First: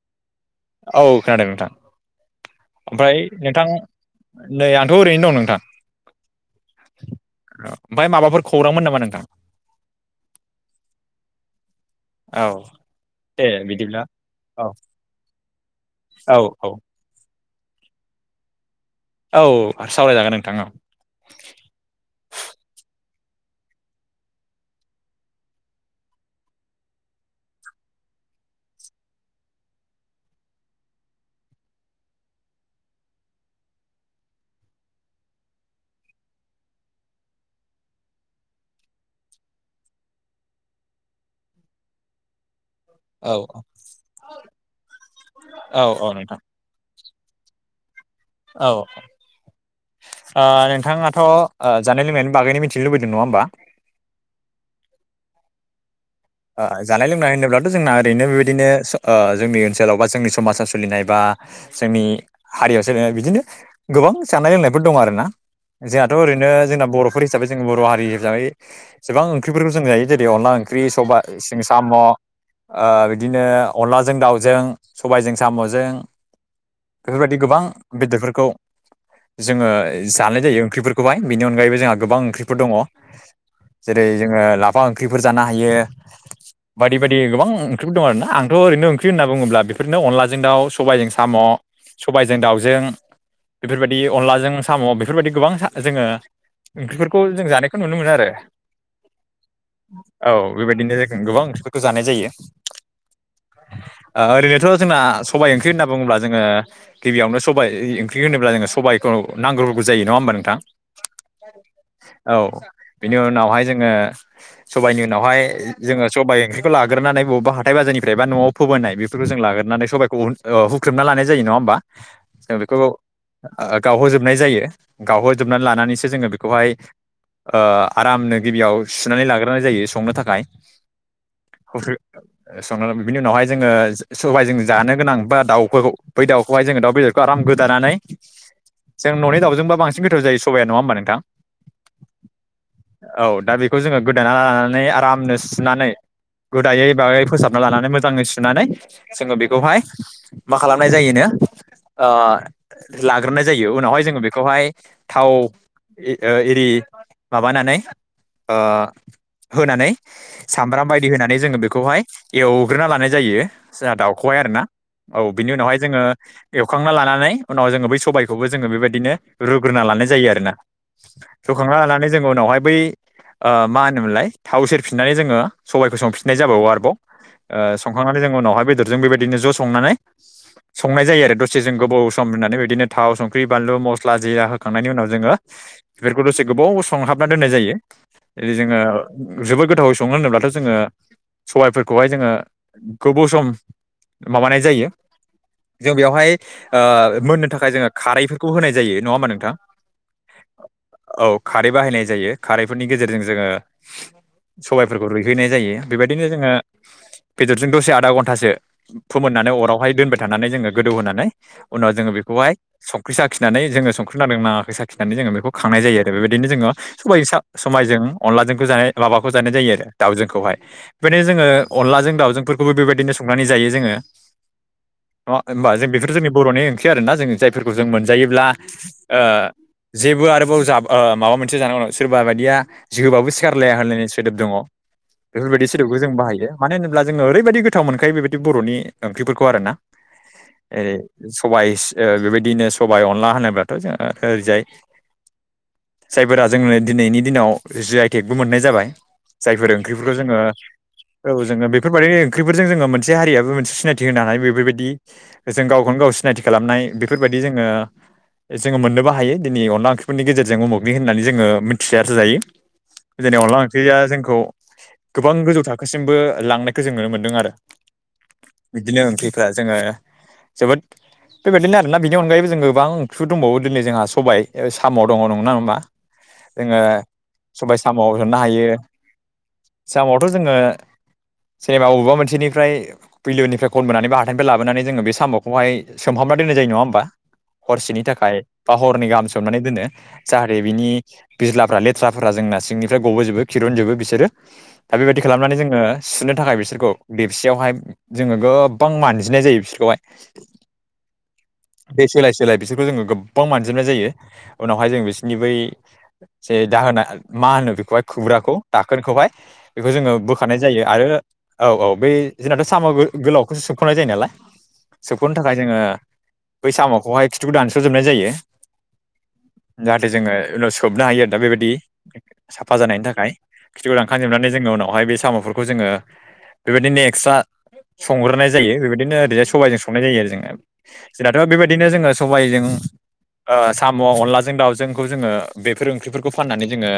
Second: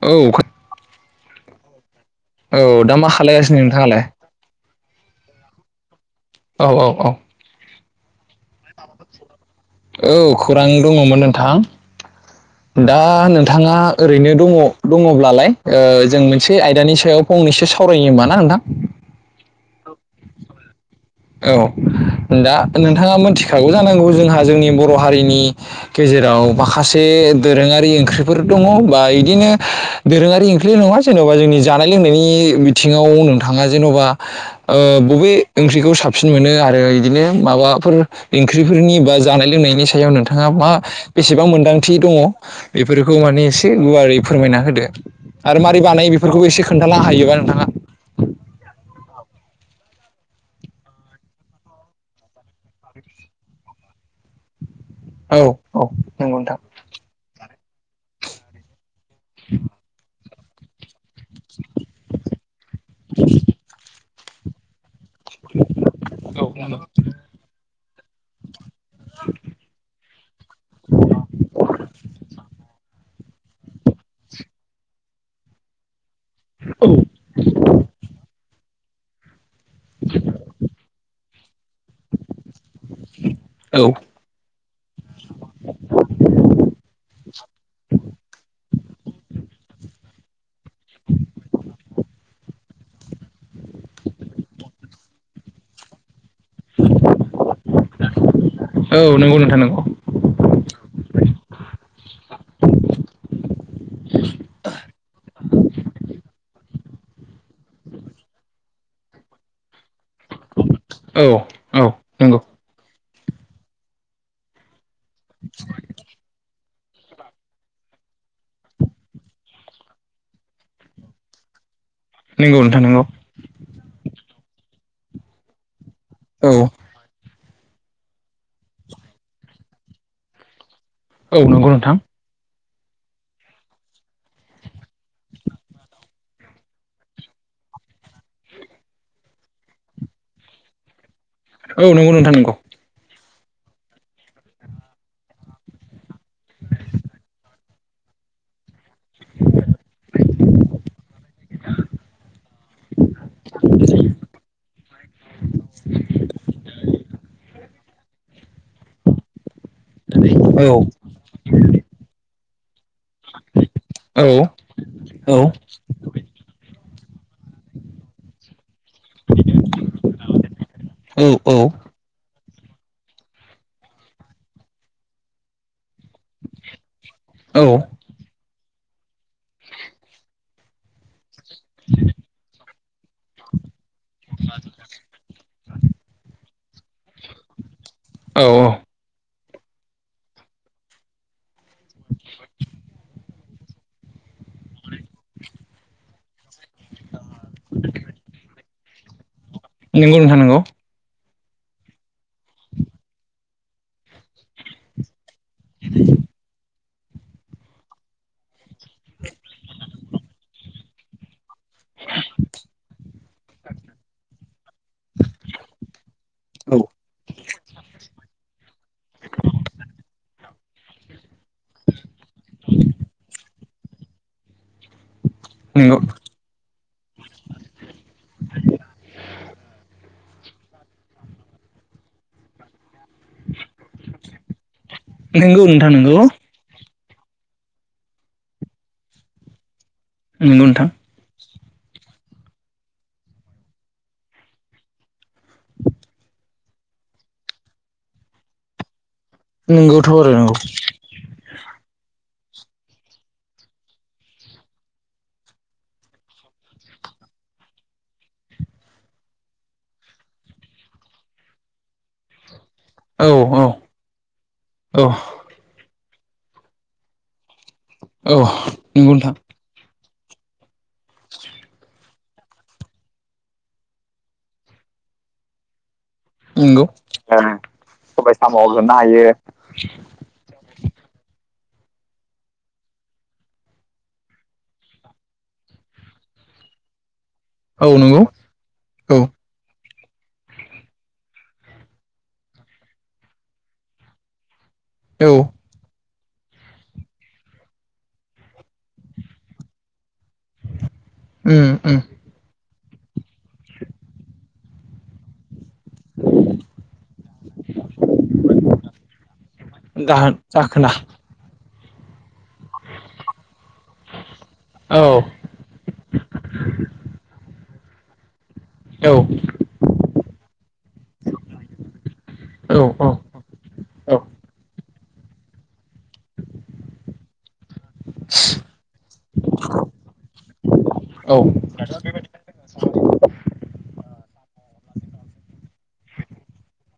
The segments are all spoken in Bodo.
औ औ खोनादों नोंथां औ दा मा ओमफ्राय खालायगासिनो नोंथां नोंथाङालाय? नै आ औ ओरैनो दं नोंथां। औ औ औ ओमफ्राय माबाफोर खौरांमोन नामा नोंथां औ खौरां दङमोन नोंथां औ दा दे नोंथाङा बिदिब्ला ओरैनो दङ औ दङब्लालाय जों औ मोनसे औ आयदानि सायाव फनैसो सावरायोमा ना नोंथां औ सावरायजागोन नोंथांङा औ दा नोंथाङा मोनथिखागौ जानांगौ जोंहा जोंनि बर' हारिनि गेजे जेराव माखासे दोरोङारि ओंख्रिफोर दङ बा इदिनो दोरोङारि ओंख्रि नङा जे जेनबा जोंनि जानाय लोंनायनि बिथिङाव नोंथाङा जेन'बाब ओ बबे ओंख्रिखौ सा साबसिन मोनो आरो इदिनो माबाफोर ओंख्रिफोरनि बा जानाय लोंनायनि सायाव नोंथाङा मा बेसेबां मोन्दांथि दङ? बेफोरखौ माने औ एसे गुवारै फोरमायना होदो आरो माबारै औ बानायो औ नोंथां बेफोरखौबो एसे खोन्थाना हायो? बा नोंथाङा औ ओ नोंथाङाथ' ओ जानाय लोंनायनि बागैनो मिथिनो लुबैदों नङा होमबा? औ औ ओह जानाय लोंनाय होनोब्लाथ' जोंना ओरैनो बेबायदि नेस ओ जोंनि ओनसोलाव बा जोंनि समाजा सोलिनाय बा जोंनि हारियाव बिदिनो गोबां जानाय लोंनायफोर दं आरो ना जोंहाथ' ओरैनो जोंना बर'फोर हिसाबै जों बर' हारि हिसाबै जबां ओंख्रिफोरबो जों जायो जेरै अनला ओंख्रि सबा सिं साम' ओ दिनो अनलाजों दाउजों सबायजों साम'जों बेफोरबायदि गोबां बेदेरफोरखौ जोङो जानाय जायो ओंख्रिफोरखौहाय बेनि अनगायैबो जोंहा गोबां ओंख्रिफोर दङ औ जेरै जोङो लाफा ओंख्रिफोर जानो हायो। बायदि बायदि गोबां ओंख्रिफोर दं आरो ना आंथ' ओरैनो ओंख्रि होनना बुङोब्ला बेफोरनो अनलाजों दाउ सबायजों साम' सबायजों दाउजों बेफोरबायदि अनलाजों साम' बे बेफोरबायदि गोबांथा जोङो ओंख्रिफोरखौ जों जानायखौ नुनो मोनो आरो औ नंगौ नोंथां नंगौ औ बेबाय [unintelligible] गोबां ओंख्रिफोरखौ जानाय जायो [unintelligible] आ ओरैनोथ' जोंना सबाय ओंख्रि होनना बुङोब्ला जोङो गिबियावनो सबाय इ ओंख्रि होनोब्ला जोङो सबाय औ नांग्रोगौ जायो नङा होनबा नोंथां औ औ नंगौ बिनि उनावहाय जोङो सबायनि उनावहाय सबाय ओंख्रिखौ लाग्रोनानै बबा हाथाय बाजनिफ्राय बा न'आव फोबोनाय बेफोरखौ जों लाग्रोनानै सबायखौ उन ओ हुख्रेबना ला जायो नङा होमबा नंगौ जों‌ बेखौ नोंथां ओ नंगौ गावहोजोबनाय जायो गावहोजोबनानै लानानै जोङो औ बेखौहाय ओ आरामनो गिबियाव सुनानै लाग्रोनाय जायो संनो थाखाय औ नंगौ नोंथां ओ संना लाबाय बिनि उनावहाय जोङो स-सबाय जों जानो गोनां बा दाउखौ बै दाउखौहाय जोङो दाउ बेदरखौ आराम गोदानानै जों न'नि दाउजोंबो बांसिन गोथाव जायो सबाया नङा होमबा नोंथां औ नंगौ नोंथां नंगौ औ दा बेखौ जोङो गोदाना लानानै आरामनो सुनानै गोदायै बायै फोसाबना लानानै मोजाङै सुनानै जोङो बेखौहाय मा खालामनाय जायोनो ओ लाग्रोनाय जायो उनावहाय जोङो बेखौहाय थाव इ ओ इरि माबानानै ओ होनानै औ सामब्राम बायदि होनानै जोङो बेखौहाय एव ग्रोना लानाय जायो जोहा औ दाउखौहाय आरोना औ बिनि उनावहाय जोङो एवखांना लाना नै उनाव जोङो बै सबायखौबो जोङो बेबाय दिनो रुग्रोना लानाय जायो आरोना औ रुखांना लानानै जोङो उनावहाय बै ओ मा होनोमोनलाय थाव सेरफिननानै जोङो सबायाइखौ संफिननाय जाबावो आरोबाव औ ओ संखांनानै जों उनावहाय बेदर जों बेबायदिनो ज' सनानै सनाय जायो आरो से जों गोबाव सम होनानै बिदिनो थाव संख्रि बानलु मस्ला जिरा होखांनायनि उनाव जोङो बेफोरखौ दसे गोबाव संहाबना दोननाय जायो [unintelligible] औ जोङो जोबोद गोथावै सङो होनोब्लाथ' जोङो सबायफोरखौहाय जोङो गोबौ सम माबानाय जायो जों बेवहाय ओ मोननो थाखाय जोङो खारैफोरखौ होनाय जायो नङा होमबा नोंथां नोंगौ नोंथां नोंगौ औ खारै बाहायनाय जायो खारैफोरनि गेजेरजों जोङो सबायफोरखौ रुय हैैनाय जायो बेबायदिनो जोङो बेदरजों दसे आधा घन्टासो फोमोननानै अरावहाय दोनबाय थानानै जोङो गोदौ होनानै उनाव जोङो बेखौहाय संख्रि साखिनानै जोङो संख्रि नांदों नाङा खिनानै जोङो बेखौ खांनाय जायो आरो बेबायदिनो जोङो औ सबायजो सा समायजों अनलाजोंखौ जानाय माबा जानाय जायो आरो दाउजोंंखौहाय बेनो जोङो अनलाजों दावजोंफोरखौबो बेबायदिनो संनानै जायो जोङो नङा होमबा जों नंगौ बेफोर जोंनि बर'नि ओंख्रि आरोना जों जायफोरखौ जों मोनजायोब्ला ओ जेबो आरोबाव जाब ओ माबा मोनसे जानांगौ सोरबा बायदिया जिहोबाबो सिखारलाया होन सोदोब दङ' नंगौ बेफोरबायदि नोंथां सोदोबखौ जों नंगौ बाहायो मानो होन ब्ला जोङो ओरैबायदि गोथाव मोनखायो बेबायदि बर'नि ओंख्रिफोरखौ आरोना नंगौ नोंथां [unintelligible] सबायस ओ बेबायदिनो सबाय अनला होनोब्लाथ' जोङो ओरैजाय जायफोरा जोंनो दिनैनि दिनाव जि आइ टेगबो मोननाय जाबाय जायफोर नंगौथ' ओंख्रिफोरखौ आरो जोङो नंगौ औ जोङो बे बेफोरबायदिनो ओंख्रिफोरजों जोङो मोनसे हारियाबो मोनसे सिनायथि होनो हानाय बेफोरबायदि जों गावखौनो गाव सिनायथि खालामनाय बेफोरबायदि जोङो जोङो मोननोबो हायो दिनि अनला ओंख्रिफोरनि गेजेरजों उमुगनि होननानै जोङो मिथिसार जायो औ जेननि अनला औ ओंख्रिया जोंखौ औ गोबां गोजौ थाखोसिमबो लांनायखो जों नुनो मोनदों आरो औ बिदिनो नंगौ नोंथां ओंख्रिफ्रा जोङो जोबोद बेबायदिनो आरोना बेनि अनगायैबो जों गोबां ओंख्रि दंबावो दिनै जोंहा सबाय साम' दङ नंगौ ना नङा जोंङो नंगौ सबाय साम'आव सबाय सरनो साम' हायो होसननो हायो साम'आवथ' जोंङो ओ जेनेबा बबेबा मोनसेनिफ्राय बिलोनिफ्राय कनबोनानै बा हाथाइनिफ्राय लाबोनानै जोंङो बे साम'खौहाय सोमहाबनाय दोननाय जायो नङा होमबा औ हरसेनि नंगौ थाखाय बा हरनै औ गाहाम सोमनानै दोनो। जाहाथे बिनि बिज्लाफ्रा लेथ्राफोरा जोंना सिंनिफ्राय गबोजोबो खिरनजोबो बिसोरो दा बेबायदि औ खालामनानै जोंङो सुनो थाखाय बिसोरखौ देबसेयावहाय जोंङो गोबां मानजिनाय जायो बिसोरखौहाय उम उम दै सोलाय-सोलाय बिसोर खौ जोंङो गोबबां मानजिनाय जायों उनावहाय जों बिसिनि बै जे दाहोना‌ मा खौहाय खुबग्राखौ दाखोनखौहाय बेखौ जोंङो दाहोन बोखानाय जायो दाखोना आरो औ औ बेै जोंनाथ' साम' गोलावखौसो सोबख'नाय जायो नालाय औ सोबख'नो थाखाय जोंङो बै साम'खौहाय खिथु दान स जोबनाय जायो औ जाहाथे जोंङो उनाव सोबनो हायो दा बेबायदि साफा औ जानायनि थाखाय खिथौ औ दानखांजोबनानै जोंङो उनावहाय बे साम'फोरखौ जोंङो बेबायदिनो एक्सट्रा संग्रोनाय जायो बेबायदिनो ओरैहाय सबाइजों संनाय जायो आरो जोंङो औ जोंनाथ' बेबायदिनो जोंङो सबाइजों ओ साम' अनलाजों दाउजोंखौ जोंङो बेफोर ओंख्रिफोरखौ फाननानै जोंङो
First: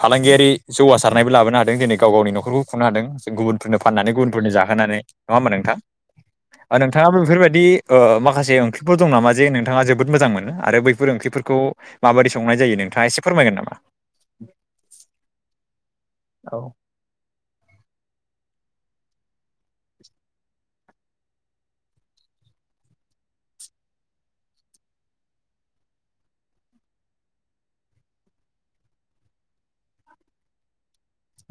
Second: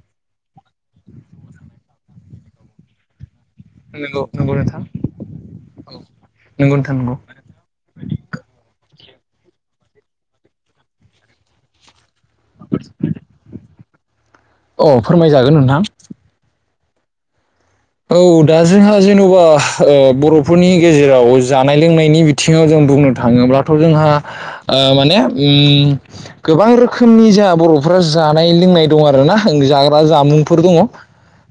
फालांगियारि जौगासारनायबो लाबोनो हादों दिनै गाव गावनि नखरबो खुंनो हादों। गुबुनफोरनो फाननानै नंगौ गुबुनफोरनो नंगौ नोंथां जाहोनानै नङा होमा नोंथां। नंगौ नोंथां नंगौ नोंथाङाबो बेफोरबायदि ओ माखासे ओं ख्रिफोर दं नामा जे नोंथाङा जोबोद मोजां मोनो आरो बैफोर ओंख्रिफोरखौ माबादि संनाय जायो नोंथाङा एसे फोरमायगोन नामा। अ फोरमायजागोन नोंथां औ औ दा जोंहा जेन'बा ओ बर'फोरनि गेजेराव जानाय लोंनायनि बिथिंङाव जों बुं नो थाङोब्लाथ' जोंहा ओ माने अम गोबां रोखोमनि जाहा बर'फोरा जानाय लोंनाय दं आरो ना जाग्रा जामुंफोर दङ ओ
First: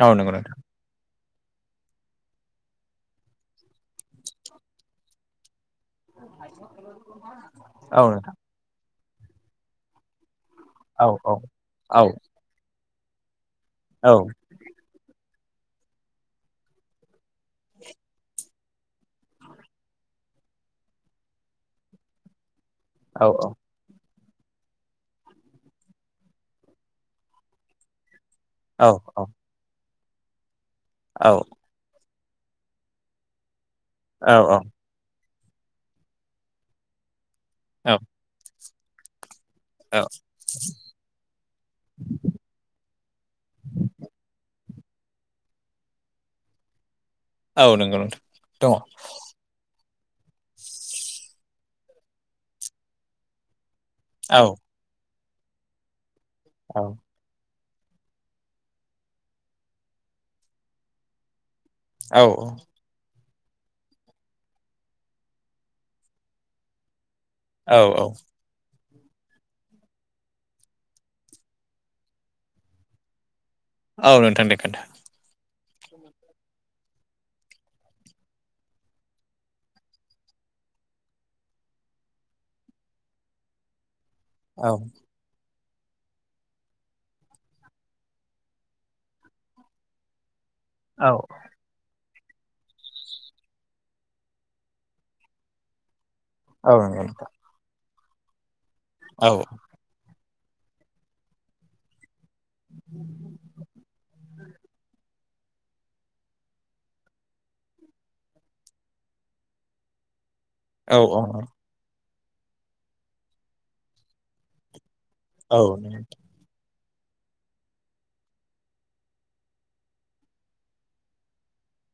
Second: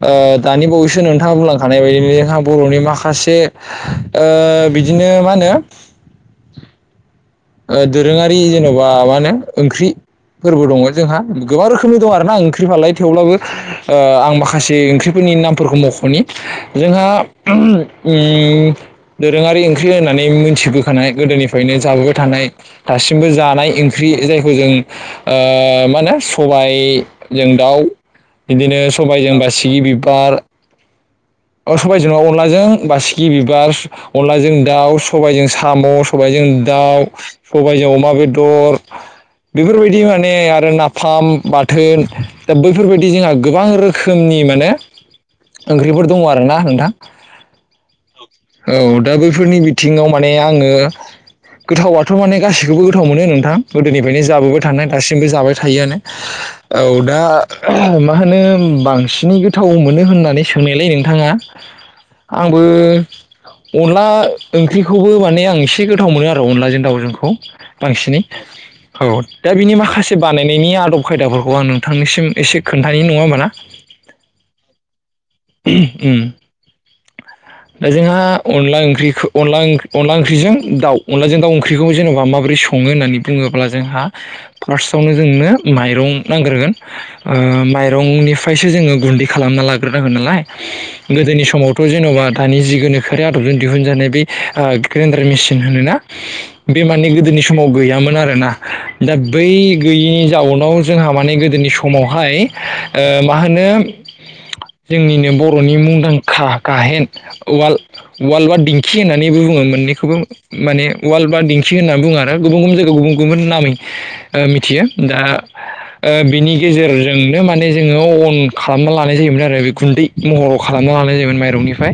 औ नंगौ नोंथां दानि बावैसो नों थांङा बुंलांखानाय बायदि जोंहा बर'नि माखासे ओ बिदिनो मा होनो [inaudible] ओ औ नोंथां दोरोङारि जेन'बा मा होनो ओंख्रि फोरबो दङ' औ जोंहा औ गोबां रोखोमनि औ दं आरो ना ओंख्रि फालाय थेवब्लाबो ओ आं माखासे ओंख्रिफोरनि नाम फोरखौ मख'नि जोंहा उम इ दोरोङारि ओंख्रि होननानै मि थिबोखानाय गोदोनिफ्रायनो जाबोबाय थानाय औ दासिमबो जानाय ओं ख्रि जायखौ जों ओ मा होनो सबाय जों दाउ बिदिनो औ सबायजों बासिगि बिबार औ जेनेबा अनलाजों बासिगि बिबार अनलाजों औ दाउ सबाइजों साम' सबाइजों दाउ सबाइजों औ अमा बेदर बेफोरबायदि औ माने आरो नाफाम बाथोन दा बैफोरबायदि जोंहा गोबां रोखोमनि माने ओंख्रिफोर दङ' आरो ना नोंथां औ नंगौ नोंथां दङ औ दा बैफोरनि बि थिङाव माने आंङो गोथावाथ' माने गासैखौबो गोथाव मोनो नोंथां गोदोनिफ्रायनो औ जाबोबाय थानाय दासिमबो जाबाय थायोआनो औ दा ओ मा होनो बांसिनै गोथाव मोनो होननानै सोंनायलाय नोंथाङा औ आंबो अनला ओंख्रिखौबो माने आं एसे गोथाव मोनो आ रो अनलाजों दाउजोंखौ औ औ बांसिनै औ दा बिनि माखासे बानायनायनि आदब खायदाफोरखौ आं नोंथांनिसिम एसे खोन्थानि नङा होमबा ना औ नोथां दे खोनथा उम। दा जोंहा अनला ओंख्रि अनला -अनला ओंख्रिजों दाउ, अनलाजों दाउ ओंख्रिखौ जेन'बा माबोरै [unintelligible] [unintelligible] होननानै बुङोब्ला जोंहा औ फार्स्टआवनो जोंनो माइरं नांग्रोगोन। ओ माइरंनिफ्रायसो जोङो गुन्दै खालामना लाग्रोनांगोन नालाय। औ गोदोनि समावथ' जेन'बा दानि जि गोनोखोआरि आदबजों दिहुनजानाय बे ओ ग्रेन्डार मेसिन होनो ना? औ बे नंगौ मानि नोंथां। गोदोनि समाव गैयामोन आरोना दा औ बै गैयि जाउनाव जोंहा माने गोदोनि समावहाय ओ मा होनो जोंनिनो बर'नि मुंदांखा गाहेन- उवाल, उवाल बा दिंखि होननानै बुङो मोनै [unintelligible] माने औ उवाल बा दिंखि होनना बुङो आरो। गुबुन -गुबुन जायगायाव गुबुन- गुबुन नामै मिथियो। दा औ ओ बिनि गेजेरजोंनो माने जोङो अन खालामना लानाय जायोमोन आरो बे गुन्दै महराव खालामना लानाय जायोमोन माइरंनिफ्राय।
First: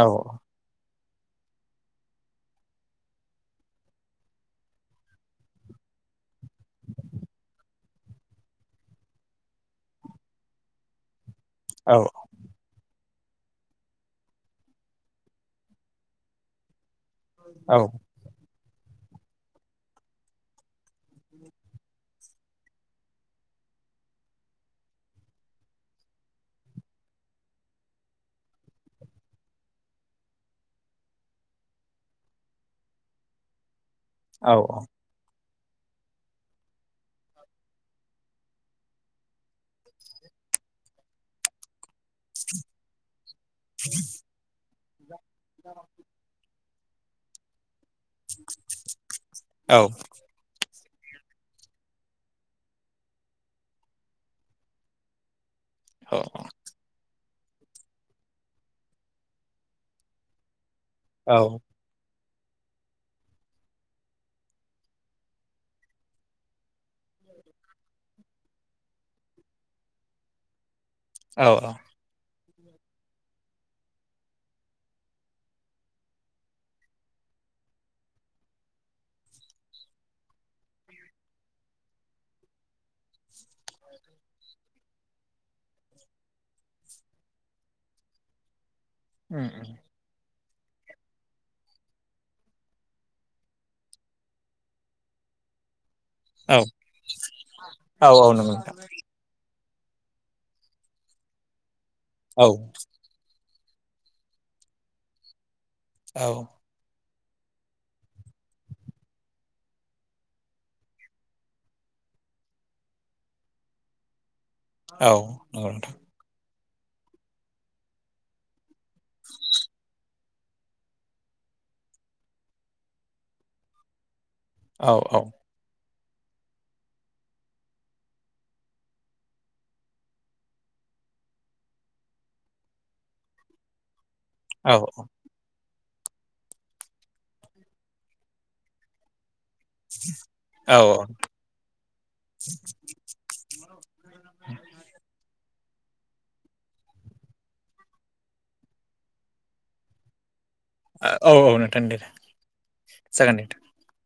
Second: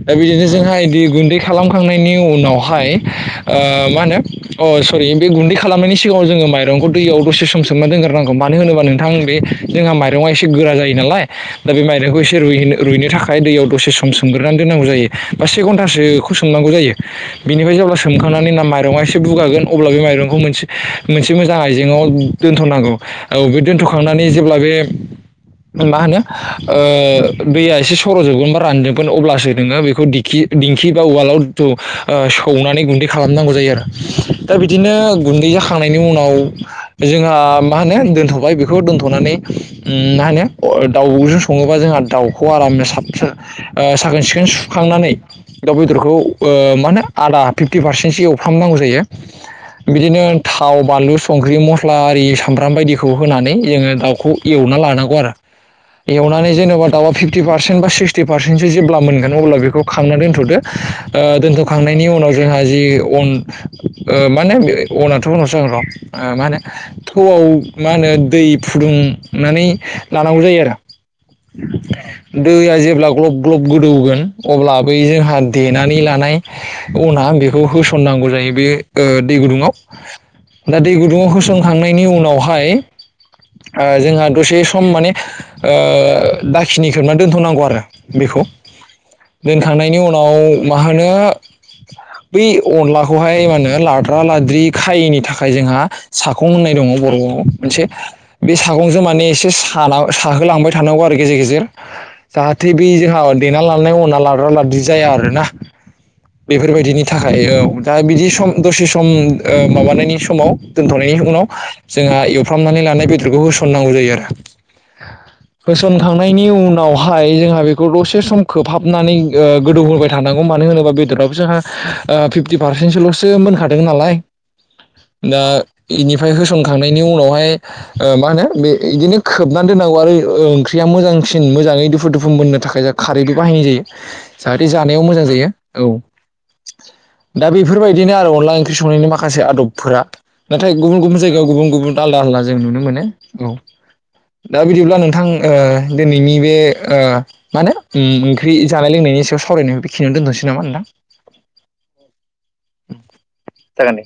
औ दा बिदिनो जोंहा बिदि गुन्दै खालामखांनायनि उनावहाय, ओ मा होनो, अ सरि बे गुन्दै खालामनायनि सिगाङाव जोङो माइंखौ दैयाव दसे [unintelligible] सोमना दोनग्रोनांगौ। मानो होनोबा नोंथां बे जोंहा माइरङा एसे गोरा जायो नालाय दा बे माइरंखौ एसे रुइ- रुइनो थाखाय दैयाव दसे सम सोमग्रोनानै दोननांगौ जायो। बा से घन्टासोखौ सोमनांगौ जायो। बिनिफ्राय जेब्ला सोमखांनानै ना [unintelligible] एसे बुगागोन अब्ला बे माइरंखौ मोनसे मोजां आइजेङाव दोनथनांगौ औ बे दोनथ' बोखांनानै जेब्ला बे मा होनो ओ दैया एसे सरजोबगोन बा रानजोबगोन। अब्लासो नोङो बेखौ दिखि बा‌ दिंखि बा उवालाव ओ सौनानै गुन्दै खालामनांगौ जायो आरो। दा बिदिनो गुन्दै [unintelligible] उनाव जोंहा मा होनो दोनथ'बाय बेखौ दोनथनानै मा होनो ओ दाउजों सङोबा जोंहा दाउखौ आराम साब- साखोन- सिखोन सुखांनानै। दाउ बेदरखौ ओ मा होनो आदा [unintelligible] फिफ्टि पारसेन्टसो एवफ्रामनांगौ जायो। बिदिनो थाव, बानलु, संख्रि, मस्ला आरि सामब्राम बायदिखौ होनानै जोङो दाउखौ एवना लानांगौ आरो। औ एवनानै जेनेबा दाउआ फिफ्टि पारसेन्ट बा सिक्सटि पारसेन्टसो जेब्ला मोनगोन। अब्ला बेखौ खांना दोनथ'दो। ओ औ दोनथ'खांनायनि उनाव जोंहा जि अन ओ माने बे अनाथ' उनावसो जांगोन र'। मा होनो थौ मा होनो दै फुदुंनानै लानांगौ जायो आरो। औ दैया जेब्ला ग्लब- ग्लब गोदौगोन। अब्ला बै जोंहा देनानै लानाय अना आं बेखौ होसननांगौ जायो। बे ओ दै गुदुङाव। दा दै गुदुंङआव होसनखांनायनि उनावहाय ओ जोंहा दसे सम माने ओ दाखिनि खोबनानै दोन्थनांगौ आरो बेखौ उम उम दोनखांनायनि उनाव मा होनो बै अनलाखौहाय मा होनो लाद्रा -लाद्रि खायैनि थाखाय जोंहा सागं औ होननाय दङ बर'आव मोनसे औ औ नंगौ बे नोंथां सागंजों माने एसे साना थाहोलांबाय थानांगौ आरो गेजेर -गेजेर औ जाहाथे बै जोंहा देना लानाय उना लाद्रा -लाद्रि जाया आरो ना औ बेफोरबायदिनि थाखाय औ दा बिदि सम दसे सम, ओ माबानायनि समाव दोनथ'नायनि उनाव जों जोंहा एवफ्रामनानै लानाय बेदरखौ होसननांगौ जायो आरो। औ नंगौ नोंथां होसनखांनायनि उनावहाय जोंहा बेखौ दसे सम खोबहाब [unintelligible] ओ गोदौहोबाय थानांगौ मानो होनोबा बेदरावबो जोंहा ओ फिफ्टि पारसेन्टसोलसो मोनखादों नालाय। औ, औ। बेनिफ्राय होसनखांनायनि उनावहाय मा होनो बे बिदिनो [unintelligible] खोबनानै दोन्नांगौ आरो ओंख्रिया मोजांसिन मोजाङै दुफु -दुफु मोनोननो थाखाय जाहा खारैबो बाहायनाय जायो। जाहाथे जानायाव मोजां जायो। औ दा बेफोरबायदिनो आरो अनला ओंख्रि संनायनि माखासे आदब फोरा। नाथाय औ गुबुन गुबुन जायगायाव गुबुन गुबुन आलदा आलदा जों नुनो मोनो। औ। दा बिदिब्ला नोंथां ओ दिनैनि बे ओ मा होनो ओ ओंख्रि जानाय लोंनायनि सायाव सावरायनायखौ बेखिनियावनो दोनथ'सै। ओ औ नोंथां दे जागोन दे नोंथां। जागोन दे।